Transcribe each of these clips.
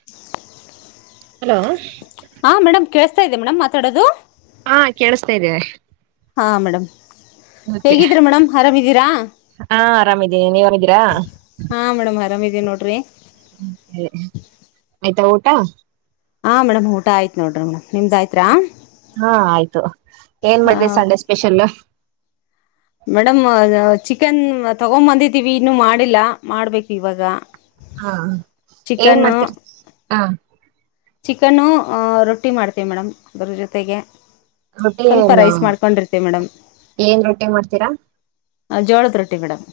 [unintelligible] Hello ಹಾ madam ಕೇಳಸತ ಇದೆ ಮೇಡಂ ಮಾತಾಡದು ಹಾ ಕೇಳಸ್ತಾ ಇದೆ ಹಾ ಮೇಡಮ್ ಓಕೆ ಹೇಗಿದ್ರಿ ಮೇಡಮ್ ಆರಾಮಿದ್ದೀರಾ ಹಾ ಆರಾಮಿದ್ದೀನಿ ನೀವ್ ಅರಾಮಿದಿರ ಹಾ ಮೇಡಮ್ ಆರಾಮ ಇದೀನಿ ನೋಡ್ರಿ ಆಯ್ತಾ ಊಟ ಹಾ ಮೇಡಮ್ ಊಟ ಆಯ್ತ ನೋಡ್ರಿ ಮೇಡಮ್ ನಿಮ್ಮದಾಯ್ತಾರ ಹಾ ಆಯ್ತು ಏನ್ ಮಾಡ್ರಿ ಸಂಡೆ ಸ್ಪೆಷಲ್ಲ ಮೇಡಮ್ ಚಿಕನ್ ತಗೊಂಬಂದಿದೀವಿ ಇನ್ನು ಮಾಡಿಲ್ಲ ಮಾಡ್ಬೇಕ್ ಇವಾಗ ಹಾ ಏನ್ ಚಿಕನ್ನು ಮಾಡ್ತಿರಿ ಹಾ ಚಿಕನ್ನು ರೊಟ್ಟಿ ಮಾಡ್ತೀವಿ ಮೇಡಮ್ ಅದರ ಜೊತೆಗೆ ರೊಟ್ಟಿ ಸ್ವಲ್ಪ ಏನು ರೈಸ್ ಮಾಡ್ಕೊಂಡಿರ್ತಿವಿ ಮೇಡಮ್ ಏನ್ ರೊಟ್ಟಿ ಮಾಡ್ತೀರಾ ಜೋಳದ ರೊಟ್ಟಿ ಮೇಡಮ್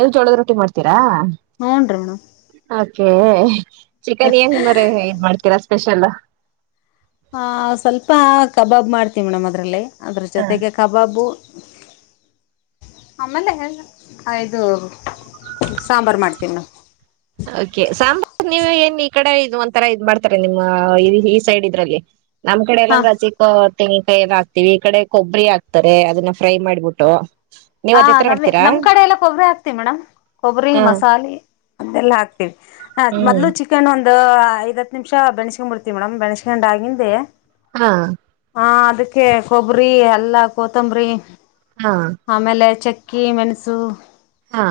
ಎಲ್ ಜೋಳದ ರೊಟ್ಟಿ ಮಾಡ್ತೀರಾ ಹ್ಞೂ ರೀ ಮೇಡಮ್ ಓಕೆ ಚಿಕನ್ ಏನ್ ಮರೆ ಏನ್ ಮಾಡ್ತೀರಾ ಸ್ಪೆಷಲ್ ಆ ಸ್ವಲ್ಪ ಕಬಾಬ್ ಮಾಡ್ತೀವಿ ಮೇಡಮ್ ಅದರಲ್ಲಿ ಅದ್ರ ಹಾ ಜೊತೆಗೆ ಕಬಾಬು ಆಮೇಲೆ ಆ ಇದು ಸಾಂಬಾರ್ ಮಾಡ್ತೀವಿ ಮೇಡಂ ಓಕೆ ಸಾಂಬಾರ್ ನೀವ ಏನ್ ಈ ಕಡೆ ಇದು ಒಂತರ ಇದ್ ಮಾಡ್ತಾರೆ ನಿಮ್ಮ ಈ ಸೈಡ್ ಇದ್ರಲ್ಲಿ ನಮ್ ಕಡೆ ಹಾ ಎಲ್ಲಂಗ ಹಸಿಕೊತ್ ತೆಂಗಿನಕಾಯಿದ ಹಾಕ್ತಿವಿ ಈ ಕಡೆ ಕೊಬ್ಬರಿ ಹಾಕ್ತಾರೆ ಅದನ್ನ ಫ್ರೈ ಮಾಡ್ಬಿಟ್ಟು ನೀವ್ ಹಾ ಅದೇ ತರ ನಮ್ ಮಾಡ್ತೀರಾ ನಮ್ ಕಡೆ ಎಲ್ಲ ಕೊಬ್ಬರಿ ಹಾಕ್ತಿವಿ ಮೇಡಮ್ ಕೊಬ್ಬರಿ ಹ ಮಸಾಲಿ ಅದೆಲ್ಲಾ ಹಾಕ್ತಿವಿ ಮೊದ್ಲು ಚಿಕ್ಕ ಚಿಕ್ಕನ್ ಒಂದ್ ಐದ್ ಹತ್ತ್ ನಿಮಿಷ ಬೆನಸ್ಕಂಡ್ ಬಿಡ್ತಿವಿ ಮೇಡಮ್ ಬೆನಸ್ಕಂಡ್ ಆಗಿಂದೆ ಹಾ ಹಾ ಅದಕ್ಕೆ ಕೊಬ್ಬರಿ ಎಲ್ಲಾ ಕೊತಂಬರಿ ಹಾ ಆಮೇಲೆ ಚೆಕ್ಕಿ ಮೆಣಸು ಹಾ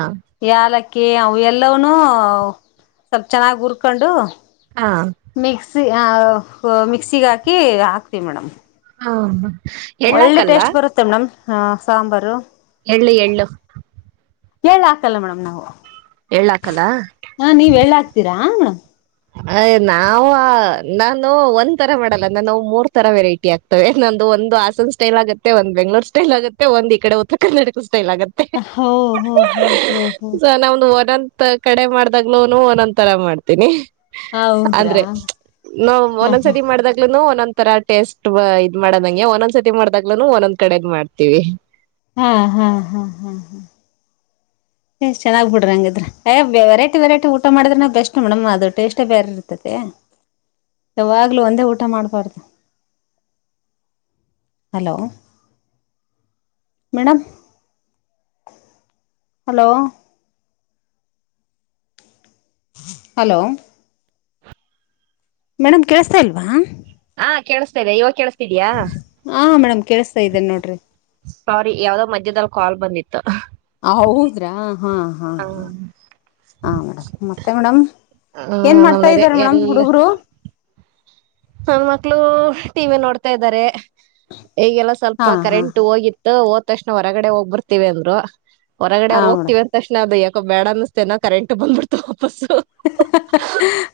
ಯಾಲಕ್ಕಿ ಅವ ಎಲ್ಲವನೂ ಸ್ವಲ್ಪ ಚೆನ್ನಾಗ್ ಹುರ್ಕೊಂಡು ಹಾ ಮಿಕ್ಸಿ ಮಿಕ್ಸಿಗೆ ಹಾಕಿ ಹಾಕ್ತಿವಿ ಮೇಡಮ್ ಹ ಒಳ್ಳೆ ಟೇಸ್ಟ್ ಬರುತ್ತೆ ಮೇಡಂ ಹ ಸಾಂಬಾರು ಎಳ್ಳು ಎಳ್ಳು ಎಳ್ಳು ಆಕಲ್ಲ ಮೇಡಮ್ ನಾವು ಎಳ್ಳ ಆಕಲ್ಲ ಹಾ ನೀವ್ ಎಳ್ಳ ಹಕ್ತೀರಾ ಮೇಡಮ್ ಅಯ್ ನಾವವು ನಾನು ಒಂದ್ ತರ ಮಾಡಲ್ಲ ನಾನು ಮೂರ್ ತರ ವೆರೈಟಿ ಆಗ್ತ ನಮ್ದು ಒಂದು ಆಸಂ ಸ್ಟೈಲ್ ಆಗುತ್ತೆ ಒಂದ ಬೆಂಗಳೂರು ಸ್ಟೈಲ್ ಆಗುತ್ತೆ ಒಂದ್ ಈ ಕಡೆ ಉತ್ತರ ಕರ್ನಾಟಕ ಸ್ಟೈಲ್ ಆಗುತ್ತೆ ಹ ಹ ಹ ಹ ಹ ಸೊ ನಮ್ದು ಕಡೆ ಮಾಡ್ದಾಗ್ಲೂನು ಒಂದೊಂದ್ ತರ ಮಾಡ್ತೀನಿ ಹೌದ್ರಾ ಅಂದ್ರೆ ನಾ ಹಾ ಹಾ ಒಂದೊಂದ್ಸತಿ ಮಾಡ್ದಾಗ್ಲುೂನು ಒಂದೊಂದ ತರ ಟೇಸ್ಟ್ ಇದ್ ಮಾಡೋದಂಗೆ ಒಂದೊಂದ್ ಸತಿ ಮಾಡಿದ್ದಾಗ್ಲುನು ಒಂದೊಂದ್ ಕಡೆಗ್ ಮಾಡ್ತೀವಿ ಹಾ ಹಾ ಹಾ ಹಾ ಹಾ ಹುಮ್ಮ್ ಚೆನಾಗ್ ಬಿಡ್ರಿ ಅಂಗಿದ್ರೆ ಏ ವೆರೈಟಿ ವೆರೈಟಿ ಊಟ ಮಾಡಿದ್ರೆ ಬೆಸ್ಟ್ ಮೇಡಂ ಅದು ಟೆಷ್ಟೇ ಬೇರೆ ರೀತಿ ಇರ್ತತಿ ಹ [inaudible] ಯಾವಾಗ್ಲೂ ಒಂದೇ ಊಟ ಮಾಡ್ಬಾರ್ದು hello madam hello hello madam ಕೇಳ್ಸ್ತಾ ಇಲ್ವಾ ಹಾ ಕೇಳಿಸ್ತಿದೆ ಇವಾಗ ಕೇಳಿಸ್ತಿದಿಯ ಹಾ ಮೇಡಮ್ ಕೇಳಿಸ್ತಾ ಇದ್ದೇ ನೋಡ್ರಿ ಸಾರೀ ಯಾವ್ದೋ ಮಧ್ಯದಲ್ಲಿ ಕಾಲ್ ಬಂದಿತ್ತು ಹೌದ್ರಾ ಹಾ ಹಾ ಹಾ ಹ ಮೇಡಮ್ ಮತ್ತೆ ಮೇಡಮ್ ಏನ್ ಮಾಡ್ತಾ ನಮ್ದದೆ ಇದ್ದಾರೆ ಮೇಡಮ್ ಎಲ್ಲ ಹುಡುಗರು. ನನ್ ಮಕ್ಳು ಟಿ ವಿ ನೋಡ್ತಾ ಇದ್ದಾರೆ ಈಗೆಲ್ಲ ಸ್ವಲ್ಪ ಹಾ ಹಾ ಕರೆಂಟ್ ಹಾ ಹೋಗಿ. ಹೋದ್ ತಕ್ಷಣ ಹೊರಗಡೆ ಹೋಗ್ಬರ್ತತಿವಿ ಅಂದರು ಹೊರಗಡೆ ಹಾ ಅವ್ರು ಮೇಡಮ್ ಹೋಗ್ತಿವಿ. ತಕ್ಷಣ ಅದು ಯಾಕ ಬೇಡ ಅನ್ನಿಸತೇನೆ ಕರೆಂಟ್ ಬಂದಬಿಡ್ತು ವಾಪಸ್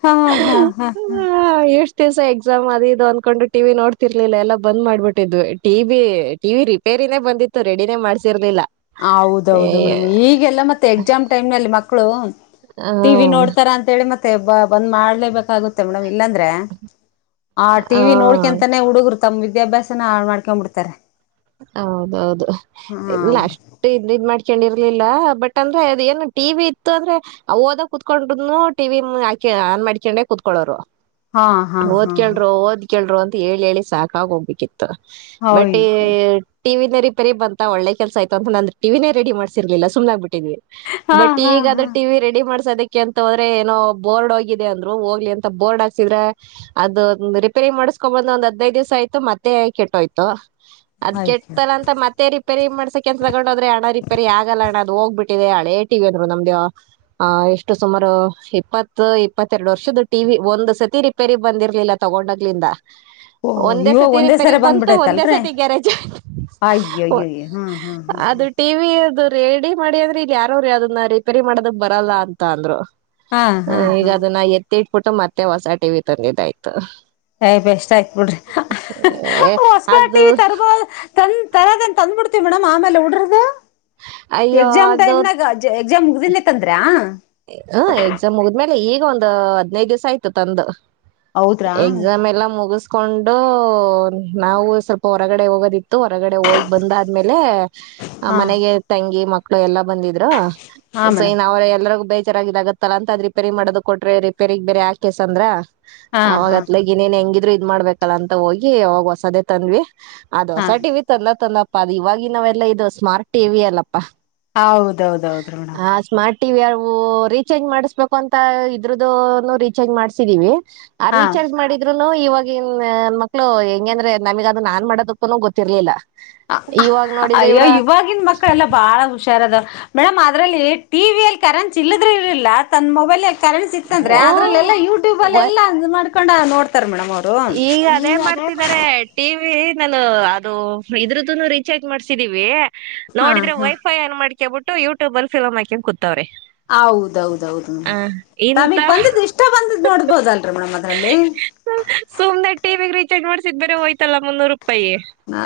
ಹಾ ಹಾ ಹಾ. ಹಾ ಹ ಎಷ್ಟ ದಿವಸ ಎಕ್ಸಾಮ್ ಅದು ಇದು ಅಂದ್ಕೊಂಡು ಟಿವಿ ನೋಡ್ತಿರ್ಲಿಲ್ಲ ಎಲ್ಲ ಬಂದ್ ಮಾಡ್ಬಿಟ್ಟಿದ್ವಿ ಟಿವಿ ಟಿ ರಿಪೇರಿನೇ ಬಂದಿತ್ತು ರೆಡಿನೇ ಮಾಡ್ಸಿರ್ದಿಲ್ಲ ಹೌದೌದು ಮೇಡಮ್ ಈಗೆಲ್ಲ ಮತ್ತೆ ಎಕ್ಸಾಮ್ ಟೈಮ್ ನಲ್ಲಿ ಮಕ್ಕಳು ಆ, ಟಿ ವಿ ನೋಡ್ತಾರ ಅಂತೇಳಿ ಮತ್ತೆ ಬ ಬಂದ್ ಮಾಡ್ಲೇಬೇಕಾಗುತ್ತೆ ಮೇಡಮ್ ಇಲ್ಲಾಂದ್ರೆ ಆ ಟಿ ನೋಡ್ಕೊಂತಾನೇ ಹುಡುಗ್ರು ತಮ್ಮ್ ವಿದ್ಯಾಭ್ಯಾಸನ ಮಾಡ್ಕೊ ಬಿಡ್ತಾರೆ ಹೌದೌದು ಹಾ ಇಲ್ಲ ಮೇಡಮ್ ಅಷ್ಟ ಇದ್ ಮಾಡ್ಕೊಂಡಿರ್ಲಿಲ್ಲ ಬಟ್ ಅಂದ್ರೆ ಅದ ಏನು ಟಿ ವಿ ಇತ್ತು ಅಂದ್ರೆ ಓದ ಕುತ್ಕೊಂಡ್ನು ಟಿವಿ ಹಾಕಿ ಆನ್ ಮಾಡ್ಕೊಂಡ್ರೆ ಕುತ್ಕೊಳೋರು ಹಾ ಹಾ ಹಾ ಹಾ ಓದ್ಕೇಳರು ಓದ್ ಕೆೇಳರು ಅಂತ ಹೇಳಿ ಹೇಳಿ ಸಾಕಾಗ ಹೋಗ್ಬೇಕಿತ್ತು ಬಟ್ ಹಯ್ ಟಿವಿ ನೀ ರಿಪೇರಿ ಬಂತ ಒಲ್ಲೆ ಕೆಲ್ಸ ಆಯ್ತು ಅಂತ ನಂದು ಟಿವಿನೇ ರೆಡಿ ಮಾಡ್ರ್ಲಿಲ್ಲ ಸುಮ್ಮನೆ ಆಗ್ ಬಿಟ್ಟಿದ್ವಿ ಹಾ ಬಟ್ ಹಾ ಈಗಾದ್ರ ಹಾ ಟಿ ವಿ ರೆಡಿ ಮಾಡ್ಸೋದಕ್ಕೆ. ಕೆ ಎಂತ ಹೋದ್ರೆ ಏನೋ ಬೋರ್ಡ್ ಹೋಗಿದೆ ಅಂದ್ರು ಹೋಗ್ಲಿ ಅಂತ ಬೋರ್ಡ್ ಹಾಕ್ಸಿದ್ರ. ಅದು ಒಂದ್ ರಿಪೇರಿ ಮಾಡುಸ್ಕೊ ಬಂದ್ ಒಂದ್ ಹದ್ನೈದ್ ದಿವ್ಸ ಆಯ್ತು ಮತ್ತೆ ಕೆಟ್ಟೋಯ್ತು. ಅದ್ ಆಯ್ತು ಕೆಟ್ತಲಾಂತ ಮತ್ತೇ ರಿ ರಿಪೇರಿ ಮಾಡ್ಸಕೆ ಅಂತ್ ತಗೊಂಡೋದ್ರೆ ಅಣ ರಿಪೇರಿ ಆಗಲ್ಲ ಅಣ ಅದು ಹೋಗ್ಬುಟಿದೆ ಅದು ಹಳೆ ಟಿವಿ ಅಂದ್ರು ನಮ್ದು ಹ ಎಷ್ಟು ಸುಮಾರು ಇಪ್ಪತ್ತು ಇಪ್ಪತ್ತೆರಡ್ ವರ್ಷದ ಟಿವಿ ಒಂದ್ ಸತಿ ರಿ ಪೆರಿಗ್ ಬಂದಿರ್ಲಿಲ್ಲ ತಗೊಂಡೋಗ್ಲಿಂದ ಓ ಒಂದೇ ಇವಾಗ ಸತಿ ರಿಪೇರಿಗ್ ಬಂತು ಒಂದೇ ಸತಿ ಗ್ಯಾರೇಜ್ ಆಯ್ ಆ ಆಯ ಹ್ಮ್ ಹ್ಮ್ ಹ್ಮ್. ಟಿ ವಿ ಅದು ರೆಡಿ ಮಾಡಿ ಅಂದ್ರೆ ಇಲ್ಲಿ ಯಾರ್ರ ಅದನ್ನ ರಿಪೇರಿ ಮಾಡ್ದಕ್ ಬರಲ್ಲ ಅಂತ ಅಂದ್ರು. ಹಾ ಹಾ ಹ ಹಾ ಈಗ ಹಾ ಅದನ್ನ ಎತ್ತಿಟ್ಬಿಟ್ಟು ಮತ್ತೆ ಹೊಸ ಟಿ ವಿ ತಂದಿದ್ದಾಯ್ತು. ಯ್ ಬೆಸ್ಟ್ ಆಯ್ತ್ ಬಿಡ್ರಿ ಹೊಸ ಅದು ಟಿವಿ ತರ್ಬೋದು. ತನ್ ತರದೆನ್ ತಂದ್ ಬಿಡ್ತೀವಿ ಮೇಡಮ್ ಆಮೇಲೆ ಉಡ್ರದು ಅಯ್ಯೋ ಎಕ್ಸಾಮ್ ಅದು ಟೈಮ್ ನಾಗ. ಎ ಎಕ್ಸಾಮ್ ಮುಗ್ದಿನ್ ತಂದ್ರಾ. ಹ ಎಕ್ಸಾಮ್ ಹಗದ್ಮೇಲೆ ಈಗ ಒಂದ್ ಹದ್ನೈದ್ ದಿವ್ಸ ಆಯ್ತು ತಂದು. ಹೌದ್ರಾ ಎಕ್ಸಾಮ್ ಎಲ್ಲ ಮುಗುಸ್ ಕೊಂಡು ನಾವು ಸ್ವಲ್ಪ ಹೊರಗಡೆ ಹೋಗೋದಿತ್ತು ಹೊರಗಡೆ ಹೋಗಿ ಬಂದಾದ್ಮೇಲೆ. ಆ ಹಾ ಮನೆಗೆ ತಂಗಿ ಮಕ್ಕಳು ಎಲ್ಲಾ ಬಂದಿದ್ರು ಹಾ ಸೊ ಮೇಡಮ್ ಇನ್ ಅವ್ರಿಗೆ ಎಲ್ಲರ್ಗು. ಬೇಜಾರ್ ಆಗಿ ಆಗತ್ತಲ್ಲ ಅಂತ ಅದ್ ರಿಪೇರಿ ಮಾಡೋದುಕ್ ಕೊಟ್ರೆ ರಿಪೇರಿಗ್ ಬೇರೆ ಹಾಕೆಸ್ ಅಂದ್ರ ಹಾ ಆವಾಗ್ ಹಾ ಅತ್ಲಗ್ ಇನೇನ್ ಹೆಂಗಿದ್ರು ಇದ್ ಮಾಡ್ಬೇಕಲ್ಲ ಅಂತ ಹೋಗಿ ಅವಾಗ್ ಹೊಸದೇ ತಂದ್ವಿ ಅದ್ ಹಾ ಹೊಸ ಟಿ ವಿ ತಂದ ತಂದಪ್ಪಾ ಅದು ಇವಾಗಿ ನಾವೆಲ್ಲ ಇದು ಸ್ಮಾರ್ಟ್ ಟಿವಿ ಅಲ್ಲಪ್ಪಾ. ಹೌದೌದೌದ ಮೇಡಮ್. ಟಿವಿ ಅವು ರೀಚಾರ್ಜ್ ಮಾಡ್ಸ್ಬೇಕು ಅಂತ ಇದ್ರದುನು ರೀಚಾರ್ಜ್ ಮಾಡ್ಸಿದೀವಿ. ಆ ಹಾ ರೀಚಾರ್ಜ್ ಮಾಡಿದ್ ಇದ್ರುನು ಇವಾಗಿನ್ ಮಕ್ಳು ಹೆಂಗೆ ಅಂದ್ರೆ ನಮಿಗ್ ಅದು ನಾನ್ ಮಾಡೋದಕ್ಕೂ ಗೊತ್ತಿರ್ಲಿಲ್ಲ. ಅ ಇವಾಗ್ ನೋಡಿದ್ರೆ ಅಯ್ಯ ಇವ್ರು ಇವಾಗಿನ ಮಕ್ಕಳ ಎಲ್ಲ ಬ್ ಭಾಳ ಹುಷಾರ್ ಅದವ್ ಮೇಡಮ್ ಅದ್ರಲ್ಲಿ ಟಿವಿ ಅಲ್ಲಿ ಕರೆಂಟ್ ಇಲ್ಲದ್ರೆ ಇರ್ಲಿಲ್ಲ ತನ್ನ್ ಮೊಬೈಲ್ ಕರೆನ್ಸಿ ಇತ್ತಂದ್ರೆ ಓ ಅದ್ರಲ್ಲೆಲ್ಲಾ ಯೂಟ್ಯೂಬ್ ಅಲ್ ವ~ ಎಲ್ಲ ಅದ್ ಮಾಡ್ಕೊಂಡ್ ನೋಡ್ತಾರೆ ಮೇಡಮ್ಮೊರ್. ಈಗ ಅದೇ ಮಾಡ್ತಿದ್ದಾರೆ. ಟಿ ವಿ ನಾನು ಅದು ಇದ್ರದ್ದುನು ರೀಚಾರ್ಜ್ ಮಾಡ್ಸಿದೀವಿ ಹಾ ನೋಡಿದ್ರೆ ಹಾ ವೈಫ್ ಫೈ ಆನ್ ಮಾಡ್ಕೊಬಿಟ್ಟು ಯೂಟ್ಯೂಬ್ಲ ಫಿಲ್ಮ್ ಹಾಕ್ಯಂಡ್ ಕುತವ್ರೆ. ಹೌದೌದೌದು ಇಂತಾ ತಮಿಗ್ ಬಂದಿದ್ ಇಷ್ಟ ಬಂದಿದ್ದ್ ನೋಡ್ಬೋದಲ್ರಿ ಮೇಡಮ್ ಅದ್ರಲ್ಲಿ. ಸುಮ್ನೆ ಟಿವಿಗ್ ರೀಚಾರ್ಜ್ ಮಾಡ್ಸಿದ್ ಬೇರೆ ಹೋಯ್ತಲ್ಲ ಮುನ್ನೂರ್ ರೂಪಾಯಿ.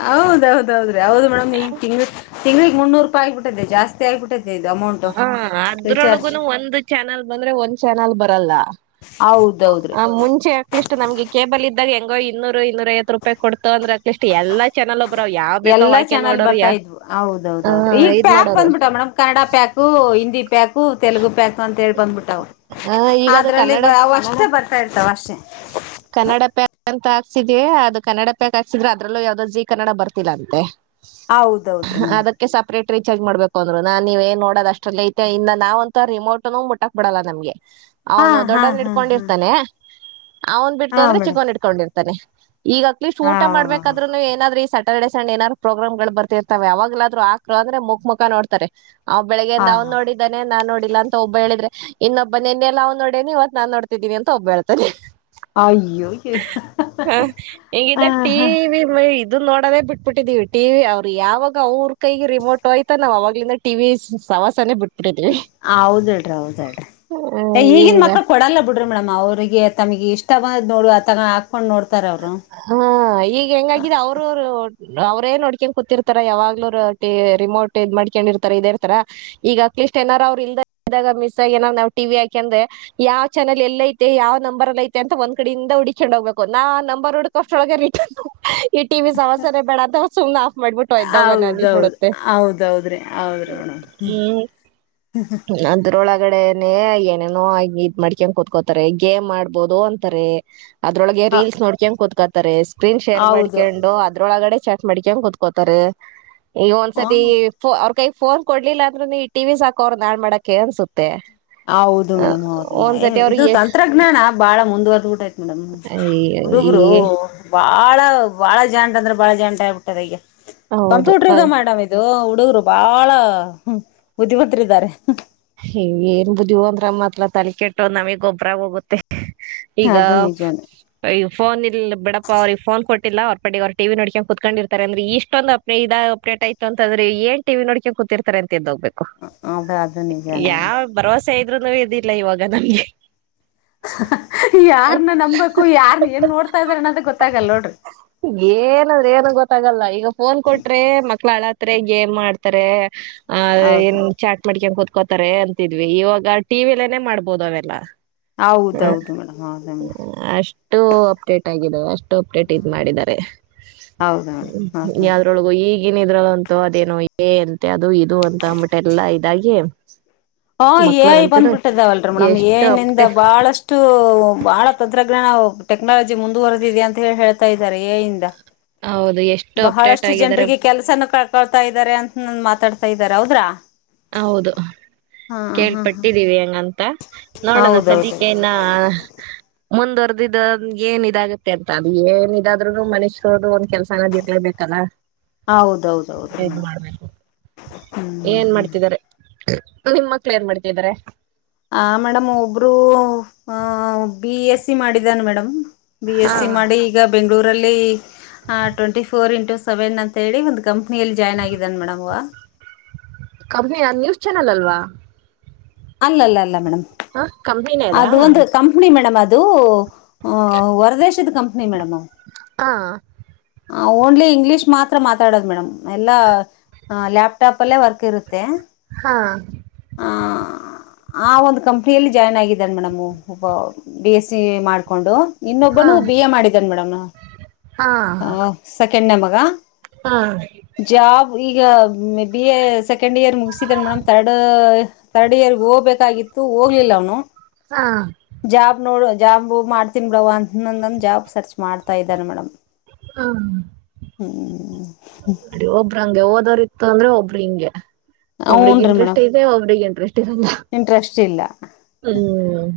ಹೌದೌದೌದ್ರಿ ಹೌದು ಮೇಡಮ್ ಈಗ ತಿಂಗ್ ತಿಂಗ್ಳಿಗ್ ಮುನ್ನೂರುಪಾಯ್ ಆಗ್ಬಿಟೈತೆ ಜಾಸ್ತಿ ಆಗ್ಬಿಟ್ಟೈತೆ. ತೆದ್ ಅಮೌಂಟ್. ಹಾ ಅದ್ರೊಳೊಗುನು ಒಂದ್ ಚಾನಲ್ ಬಂದ್ರೆ ಒಂದ್ ಚಾನಲ್ ಬರಲ್ಲ ಹೌದೌದ್ರಿ ಆ ಮುಂಚೆ ಅಟ್ಲೀಸ್ಟ್ ನಮ್ಗೆ ಕೇಬಲ್ ಇದ್ದಾಗ ಹೆಂಗೋ ಇನ್ನೂರು ಇನ್ನೂರ್ ಐವತ್ ರೂಪಾಯಿ ಕೊಡ್ತು ಅಂದ್ರೆ. ಲಷ್ಟಿ ಎಲ್ಲಾ ಚಾನಲ್ ಒಬ್ರ ಯಾವ್ ಬೇಕ ಎಲ್ಲಾ ವಾಕ್ಯ ಚಾನಲ್ ನೋಡರು ಯ ಬರ್ತಾ ಇದ್ವು ಹೌದೌದೌದ್ರಿ ಈಗ ಇದ್ ಪ್ಯಾಕ್ ಮಾಡೋರು. ಬಂದ್ಬಿಟ್ಟ ಮೇಡಮ್ ಕನ್ನಡ ಪ್ಯಾಕ್ ಊ ಹಿಂದಿ ಪ್ಯಾಕು ತೆಲ್ಗು ಪ್ಯಾಕು ಅಂತ ಹೇಳಿ ಬಂದ್ಬಿಟವ, ಆ ಈಗ ಅದು ಅದ್ರಲ್ಲಿ ಕನ್ನಡ ಬ ಅವಷ್ಟೇ ತ ಇರ್ತವ್ ಅಷ್ಟೇ. ಕನ್ನಡ ಪ್ಯಾಕ್ ಅಂತ ಹಾಕ್ಸಿದವಿ ಅದು ಕನ್ನಡ ಪ್ಯಾಕ್ ಹಾಕ್ಸಿದ್ರೆ ಅದ್ರಲ್ಲೂ ಯಾವ್ದೋ ಜಿ ಕನ್ನಡ ಬರ್ತಿಲ್ಲ ಅಂತೆ. ಹೌದೌದ್ರೀ ಮೇಡಮ್. ಕೆ ಸಪ್ರೇಟ್ ರೀಚಾರ್ಜ್ ಮಾಡ್ಬೇಕು ಅಂದ್ರು ನಾನ್ ಏನ್ ನೀವ್ ನೋಡದ್ ಅಷ್ಟರಲ್ಲೇ ಐತೆ ಇನ್ನ್ ನಾವ್ ಅಂತು ರಿಮೋಟನು ಮುಟಕ್ ಬಿಡಲ್ಲ ನಮ್ಗೆ ಹಾ ಅವ್ನು ಹಾ ದೊಡೋನ್ ಹಾ ಹಾ ಇಡ್ಕೊಂಡಿರ್ತಾನೆ. ಅವ್ನ್ ಬಿಡ್ತು ಹಾ ಅದ್ರೆ ಮೇಡಮ್ ಚಿಕ್ಕೊನ್ನ್ ಇಟ್ಕೊಂಡಿರ್ತಾನೆ ಈಗ್ ಅಟ್ಲೀಸ್ಟ್ ಹಾ ಊಟ ಮಾಡ್ಬೇಕಾದ್ರು ಏನಾದ್ರೂ ಸ್ಯಾಟರ್ಡೆ ಸಂಡೆ ಏನಾದರು ಪ್ರೋಗ್ರಾಂ ಗಳು ಬರ್ತಿರ್ತಾವ ಅವಾಗಲ್ಲಾದ್ರು ಆಕರು ಅಂದ್ರೆ ಮುಖ್ ಮುಖ ನೋಡ್ತಾರೆ. ಅವ ಬೆಳಿಗ್ಯಿಂದ ಹಾ ಅವ್ ಹಾ. ನೋಡಿ. ಇದೇ ನಾ ನೋಡಿಲ್ಲ ಅಂತ ಒಬ್ಬ ಹೇಳಿದ್ರೆ ಇನ್ನೊಬ್ಬ ನಿನ್ನೆಲ್ಲ ಅವ್ ನೋಡನ ಇವತ್ ನಾ ನೋಡ್ತಿದಿನಿ ಅಂತ ಒಬ್ಬ ಹೇಳ್ತನೆ. ಅಯ್ಯೋ. ಹ್ಮ ಹ ಈಗಿದೆ ಟಿ ಹಾ ವಿ. [inaudible] ಅದು ನೋಡದೇ ಬಿಟ್ಬಿಟ್ಟಿದೀವಿ ಟಿವಿ ಅವ್ರು ಯಾವಾಗ ಅವ್ರ ಕೈಗೆ ರಿಮೋಟೋಯ್ತು ನಾವ್ ಅವಾಗಲಿಂದ. ಟಿವಿ ಸವಾಸ ನ ಬಿಟ್ಟ ಹೌದೇಡ್ರಿ ಹೌದೇಡ್ರಿ ಈಗನ್ ಹಿಂಗ ಮಕ್ಕಳ ಕೊಡಲ್ಲ ಬಿಟ್ಟ ಮೇಡಮ್ ಅವ್ರಿಗೆ ತಮಗೆ ಇಷ್ಟ ಬಂದ್ ನೋಡ್ ತ ಹಾಕೊಂಡ್ ನೋಡ್ತಾರ ಅವ್ರು ಹಾ ಈಗ ಹೆಂಗಾಗಿದೆ ಅವ್ರರು ಅವ್ರೇನ್ ನೋಡ್ಕೊಂಡ್ ಕೂತಿರ್ತಾರ ಯಾವಾಗ್ಲೂರು ರಿಮೋಟ್ ಇದ್ ಮಾಡಡ್ಕೊಂಡ ಇರ್ತಾರ ಇದ ಇರ್ತಾರ ಈಗ ಅಟ್ಲೀಸ್ಟ್ ಏನಾರ ಅವ್ರ ಇಲ್ದ ಇದಾಗ ಮಿಸ್ ಆಗ ನಾರ ನಾ ಟಿ ವಿ ಅಂದ್ರೆ ಯಾವ ಚಾನಲ್ ಎಲ್ಲ ಐತೆ ಯಾವ ನಂಬರ್ ಅಲ್ಲ ಐತೆ ಅಂತ ಒಂದ್ ಕಡೆಯಿಂದ ಹುಕೊಂಡ್ ಹೋಗ್ಬೇಕು ನಾ ನಂಬರ್ ಹುಡ್ಕೋಸ್ಟ್ರೊಳಗೆ ಈ ಟಿ ಈ ಟಿವಿ ಸವಾಸನೆ ಬೇಡ ಅಂತ ಸುಮ್ನೆ ಆಫ್ ಮಾಡ್ಬಿಟ್ಟು ಹೌದೌದ್ ಹೌದೌದ್ರಿ ಹೌದ್ರಿಡ ಅದ್ರೊಳಗಡೆನೆೇ ಏನೇನೋ ಇದ ಮಾಡಡ್ಕನ್ ಕುೂತ್ಕೋತಾರೆ ಗೇಮ್ ಮಾಡ್ಬೋದು ಅಂತಾರೆ ಅದ್ರೊಳಗೆ ಹ ರೀಲ್ಸ್ ನೋಡ್ಕೊಂಡ ಕುೂತ್ಕತಾರೆ ಸ್ಕ್ರೀನ್ ಶೇರ್ ಹೌದು ಮಾಡ್ಕೊಂಡು ಅದ್ರೊಳಗಡೆ ಚ ಮಾಡಡಿಕಕಂಗ ಕುೂತ್ಕೋತಾರೆ ಈಗ ಹ ಒಂದ್ಸತಿ ಅವ್ರ ಕೈ ಫೋನ್ ಕೊಡ್ಲಿಲ್ಲ ಅಂದ್ರೂ ಈ ಟಿ ವಿ ಸ ಅವರ್ ನಾಳ್ ಮಾಡಕ ಅನ್ಸುತ್ತೆ ಹೌದು ಆ, ಮೇಡಮ್ ಹೌದಿನ ಒಂದ್ಸತಿ ಅವ್ರು ಇದು ಎಷ್ಟ್ ತಂತ್ರಜ್ಞಾನ ಬಾಳ ಮುಂದುವರೆದು ಬಿಟ್ಟಿದ ಆ್ತತ್ ಮೇಡಮ್ ಹುಡುಗರು ಬಾಳ ಬಾಳ ಜಂಟ್ ಅಂದ್ರೆ ಬಾಳ ಜಂಟ ಆಗ್ಬಿಟ್ಟದ ಈಗ ಹೌದು ಕಂಪ್ಯೂಟರ್ಗ ಅದ್ ಮಾಡ್ ಇದು ಹುಡುಗರು ಬಾಳ ಬುದ್ದಿವಂತರು ಇದಾರೆ. ಏನ್ ಬುದ್ದಿವ ಅಂದ್ರಮ್ಮತ್ರ ತಲೆ ಕೆಟ್ಟು ನಮಗ್ ಗೊಬ್ರ ಹೋಗುತ್ತೆ. ಈಗ ಅದು ನಿಜಾನೇ ಈಗ ಫೋನ್ ಇ ಬಿಡಪ್ಪ ಅವ್ರಿಗೆ ಫೋನ್ ಕೊಟ್ಟಿಲ್ಲ ಅವ್ರ ಪಟ್ಟ ಅವ್ ಟಿ ನೋಡ್ಕೊಂಡ ಕ ಕುತ್ಕೊಂಡಿರ್ತ ಅಂದ್ರೆ ಇಷ್ಟೊಂದು ಇದ ಅಪ್ಡೇಟ್ ಆಯತು ಅ್ರ ಏನ್ ಟಿ ವಿ ನೋಡ್ಕೊಂಡು ಕೂತಿತ ಅ ಎದೋಗ್ಬೇಕು ಹದೇ ಅ ಯಾವ ಭರವಸೆ ಇದ್ರುನು ಇದಿಲ್ಲ ಇವಾಗ ನಮ್ಗೆ ಯಾರ್ನ ನಂಬು ಯಾರ್ನ್ ಏನ್ ನೋಡ್ತಾ ಇದ್ರ ಅನ್ನೋದ ಗೊತ್ತಾಗಲ್ಲ ನೋಡ್ರಿ ಏನಂದ್ರ ಏನ ಗೊತ್ತಾಗಲ್ಲ ಈಗ ಫೋನ್ ಕೊಟ್ರೆ ಮಕ್ಳ ಹಳ ಗೇಮ್ ಮಾಡ್ತಾರೆ ಹೌದು ಚಾಟ್ ಮಾಡ್ಕಂಗ ಕುೂತ್ಕೋತಾರೆ ಅಂತಿದ್ವಿ ಇವಾಗ ಟಿ ವಿ ಅಲ್ಲೇ ಮಾಡ್ಬೋದು ಅವೆಲ್ಲ ಹೌದೌದು ಮೇಡಮ್ ಹೌದ ಮೇಡಮ್ ಅಷ್ಟು ಅಪ್ಡೇಟ್ ಆಗಿದ್ದಾವ ಅಷ್ಟ ಟೋಪ್ಟ್ ಇದ್ ಮಾಡಿದ್ದಾರೆ ಹೌದು ಮೇಡಮ್ ಹೌದು ಇದ್ರೊಳಗು ಈಗಿನ ಇದ್ರೋಳ ಅಂತು ಅದೇನೋ ಏ ಅಂತೆ ಅದು ಇದು ಅಂತ ಅಂದ್ಬಿಟ್ಟೆ ಎಲ್ಲ ಇದಾಗಿ [unintelligible] ಹಾ ಏಯ್ ಐ ಮಕ್ಳಗಂತೂ ಬಂದ್ಬಿಟ್ಟದಾವಲ್ರರಿ ಮೇಡಮ್ ಎಷ್ಟು ಏಯ್ ಐ ಇಂದ ಅಪ್ಡೇ ಬಹಳಷ್ಟು ಅಷ್ಟು ಬಹಳ ತಂತ್ರಜ್ಞಾನ ಟೆಕ್ನಾಲಜಿ ಮುಂದುವರೆದಿದೆ ಅಂತ ಹೇಳಿ ಹೇಳ್ತಾ ಇದ್ದಾರೆ ಏಯಿಂದ ಹೌದು ಎಷ್ಟು ಅಪ್ಡೇಟ್ ಬಹಳಷ್ಟು ಆಗಿದ್ದಾರೆ ಜನರಿಗೆ ಕೆಲ್ಸನ ಕಳ್ಕೊಳ್ತಾ ಇದ್ದಾರೆ ಅಂತ ಮಾತಾಡ್ತಾ ಇದಾರೆ ಹೌದ್ರಾ ಹೌದು ಹಾ ಹಾ ಹಾ ಕೇಳ್ಪಟ್ಟಿದ್ದೀವಿ ಹೆಂಗಂತ ನೋಡೋಣ ಸದ್ಯಕ್ಕೆ ಹೌದೌದೌದು ನಾ ಮುಂದ್ವರ್ದ ಇದ ಏನ್ ಇದಾಗುತ್ತೆ ಅಂತ ಅದು ಏನ್ ಇದಾದ್ರು ಮನುಷ್ಯರದು ಒಂದ ಕೆಲ್ಸ ಅನ್ನೋದ ಇದ್ರೇನೆ ಲ [unintelligible] ಹೌದೌದು [unintelligible] ಹ್ಮ್ ಹ್ಮ್ [unintelligible] ನಿಮ ಮಕ್ಳು ಏನ್ ಮಾಡ್ತಿದ್ದಾರೆ? ಆ ಮೇಡಮ್ ಒಬ್ಬರು ಆ ಬಿ ಎಸ್ ಸಿ ಮಾಡಿದಾನ ಮೇಡಮ್ ಬಿ ಹಾ ಎಸ್ ಸಿ ಮಾಡಿ ಈಗ ಬೆಂಗಳೂರಲ್ಲಿ ಟ್ವೆಂಟಿ ಫೋರ್ ಇಂಟು ಸೆವೆನ್ ಅಂತ ಹೇಳಿ ಒಂದು ಕಂಪ್ನಿಯಲ್ಲಿ ಜಾಯ್ನ್ ಆಗಿದ್ದಾನೆ ಮೇಡಮ್ ಕಂಪನಿನ ನ್ಯೂಸ್ ಚಾನಲ್ ಅಲ್ವಾ? ಅಲ್ಲ ಅಲ್ಲ ಅಲ್ಲ ಮೇಡಮ್ ಹ ಕಂಪನಿ ಅದಾ? ಅದು ಒಂದು ಕಂಪ್ನಿ ಮೇಡಮ್ ಅದು ಹೊರದೇಶದ ಕಂಪ್ನಿ ಮೇಡಮ್ ಅದು. ಹಾ ಹ ಓನ್ಲಿ ಇಂಗ್ಲಿಷ್ ಮಾತ್ರ ಮಾತಾಡೋದು ಮೇಡಮ್ ಎಲ್ಲಾ ಹ ಲ್ಯಾಪ್ಟಾಪ್ ಅಲ್ಲೇ ವರ್ಕ್ ಇರುತ್ತೆ. ಹಾ [inaudible] ಆ ಒಂದು ಕಂಪ್ನಿಯಲ್ಲಿ ಜಾಯ್ನ್ ಆಗಿದ್ದಾನೆ ಮೇಡಮು ಒಬ್ಬ ಬಿ ಎಸ್ ಸಿ ಮಾಡಿಕೊಂಡು. ಹಾ ಇನ್ನೊಬ್ಬನು ಬಿ ಎ ಮಾಡಿದನ ಮೇಡಮ್ ಹಾ ಸೆಕೆಂಡನೆ ಮಗ ಹಾ ಜಾಬ್ ಈಗ ಮೆ ಬಿ ಸೆಕೆಂಡ್ ಇಯರ್ ಮುಗಿಸಿದನೆ ಮೇಡಮ್ ತರ್ಡ್ ಥರ್ಡ್ ಇಯರ್ಗೆ ಹೋಗ್ಬೇಕಾಗಿತ್ತು ಹೋಗ್ಲಿಲ್ಲ ಅವ್ನು ಹಾ ಜಾಬ್ ನೋಡು ಜಾಬ್ ಮಾಡ್ತೀನಿ ಬುಡವ್ವ ಅಂತಂನ್ದ ಜಾಬ್ ಸರ್ಚ್ ಮಾಡ್ತಾ ಇದ್ದಾನ ಮೇಡಮ್. ಹ್ಮ ಹ್ಮ್ ಅಡಿ ಒಬ್ಬ್ರ ಹಂಗೆ ಓದೋರ್ ಇತ್ತು ಅಂದ್ರೆ ಒಬ್ಬ್ರ ಹಿಂಗೆ ಒಬ್ರಿಗೆ ಹ್ಞನ್ ರೀ ಇಂಟ್ರೆಸ್ಟ್ ಮೇಡಮ್ ಇರುತ್ತೆ ಒಬ್ಬರಿಗೆ ಇಂಟ್ರೆಸ್ ಇರಲ್ಲ. ಇಂಟ್ರೆಸ್ಟ್ ಇಲ್ಲ ಹ್ಮ್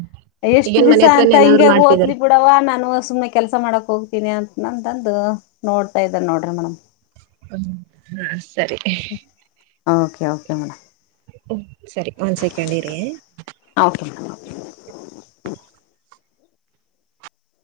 ಎಷ್ಟು ಈಗೇನ್ ದಿವಸ ಮನೆ ಅಂತ ಹತ್ರನೇ ಏನಾದ್ರು ಹಿಂಗೆ ಓದ್ಲಿ ಮಾಡ್ತಿದಾರ ಬಿಡು ನಡವಾ ನಾನು ಸುಮ್ನೆ ಕೆಲಸ ಮಾಡಕ್ ಹೋಗ್ತೀನಿ ಅಂತಂತಂದು ನೋಡ್ತಾ ಇದ್ದ ನೋಡ್ರಿ ಮೇಡಮ್ ಹ್ಮ [unintelligible] [unintelligible] ಸರಿ ಓಕೆ ಓಕೆ ಮೇಡ್ಮ್. ಹ ಸರಿ ಒಂದ್ ಸೆಕೆಂಡ್ ಇರಿ ಹ ಓಕೆ ಮಡ್ಮ.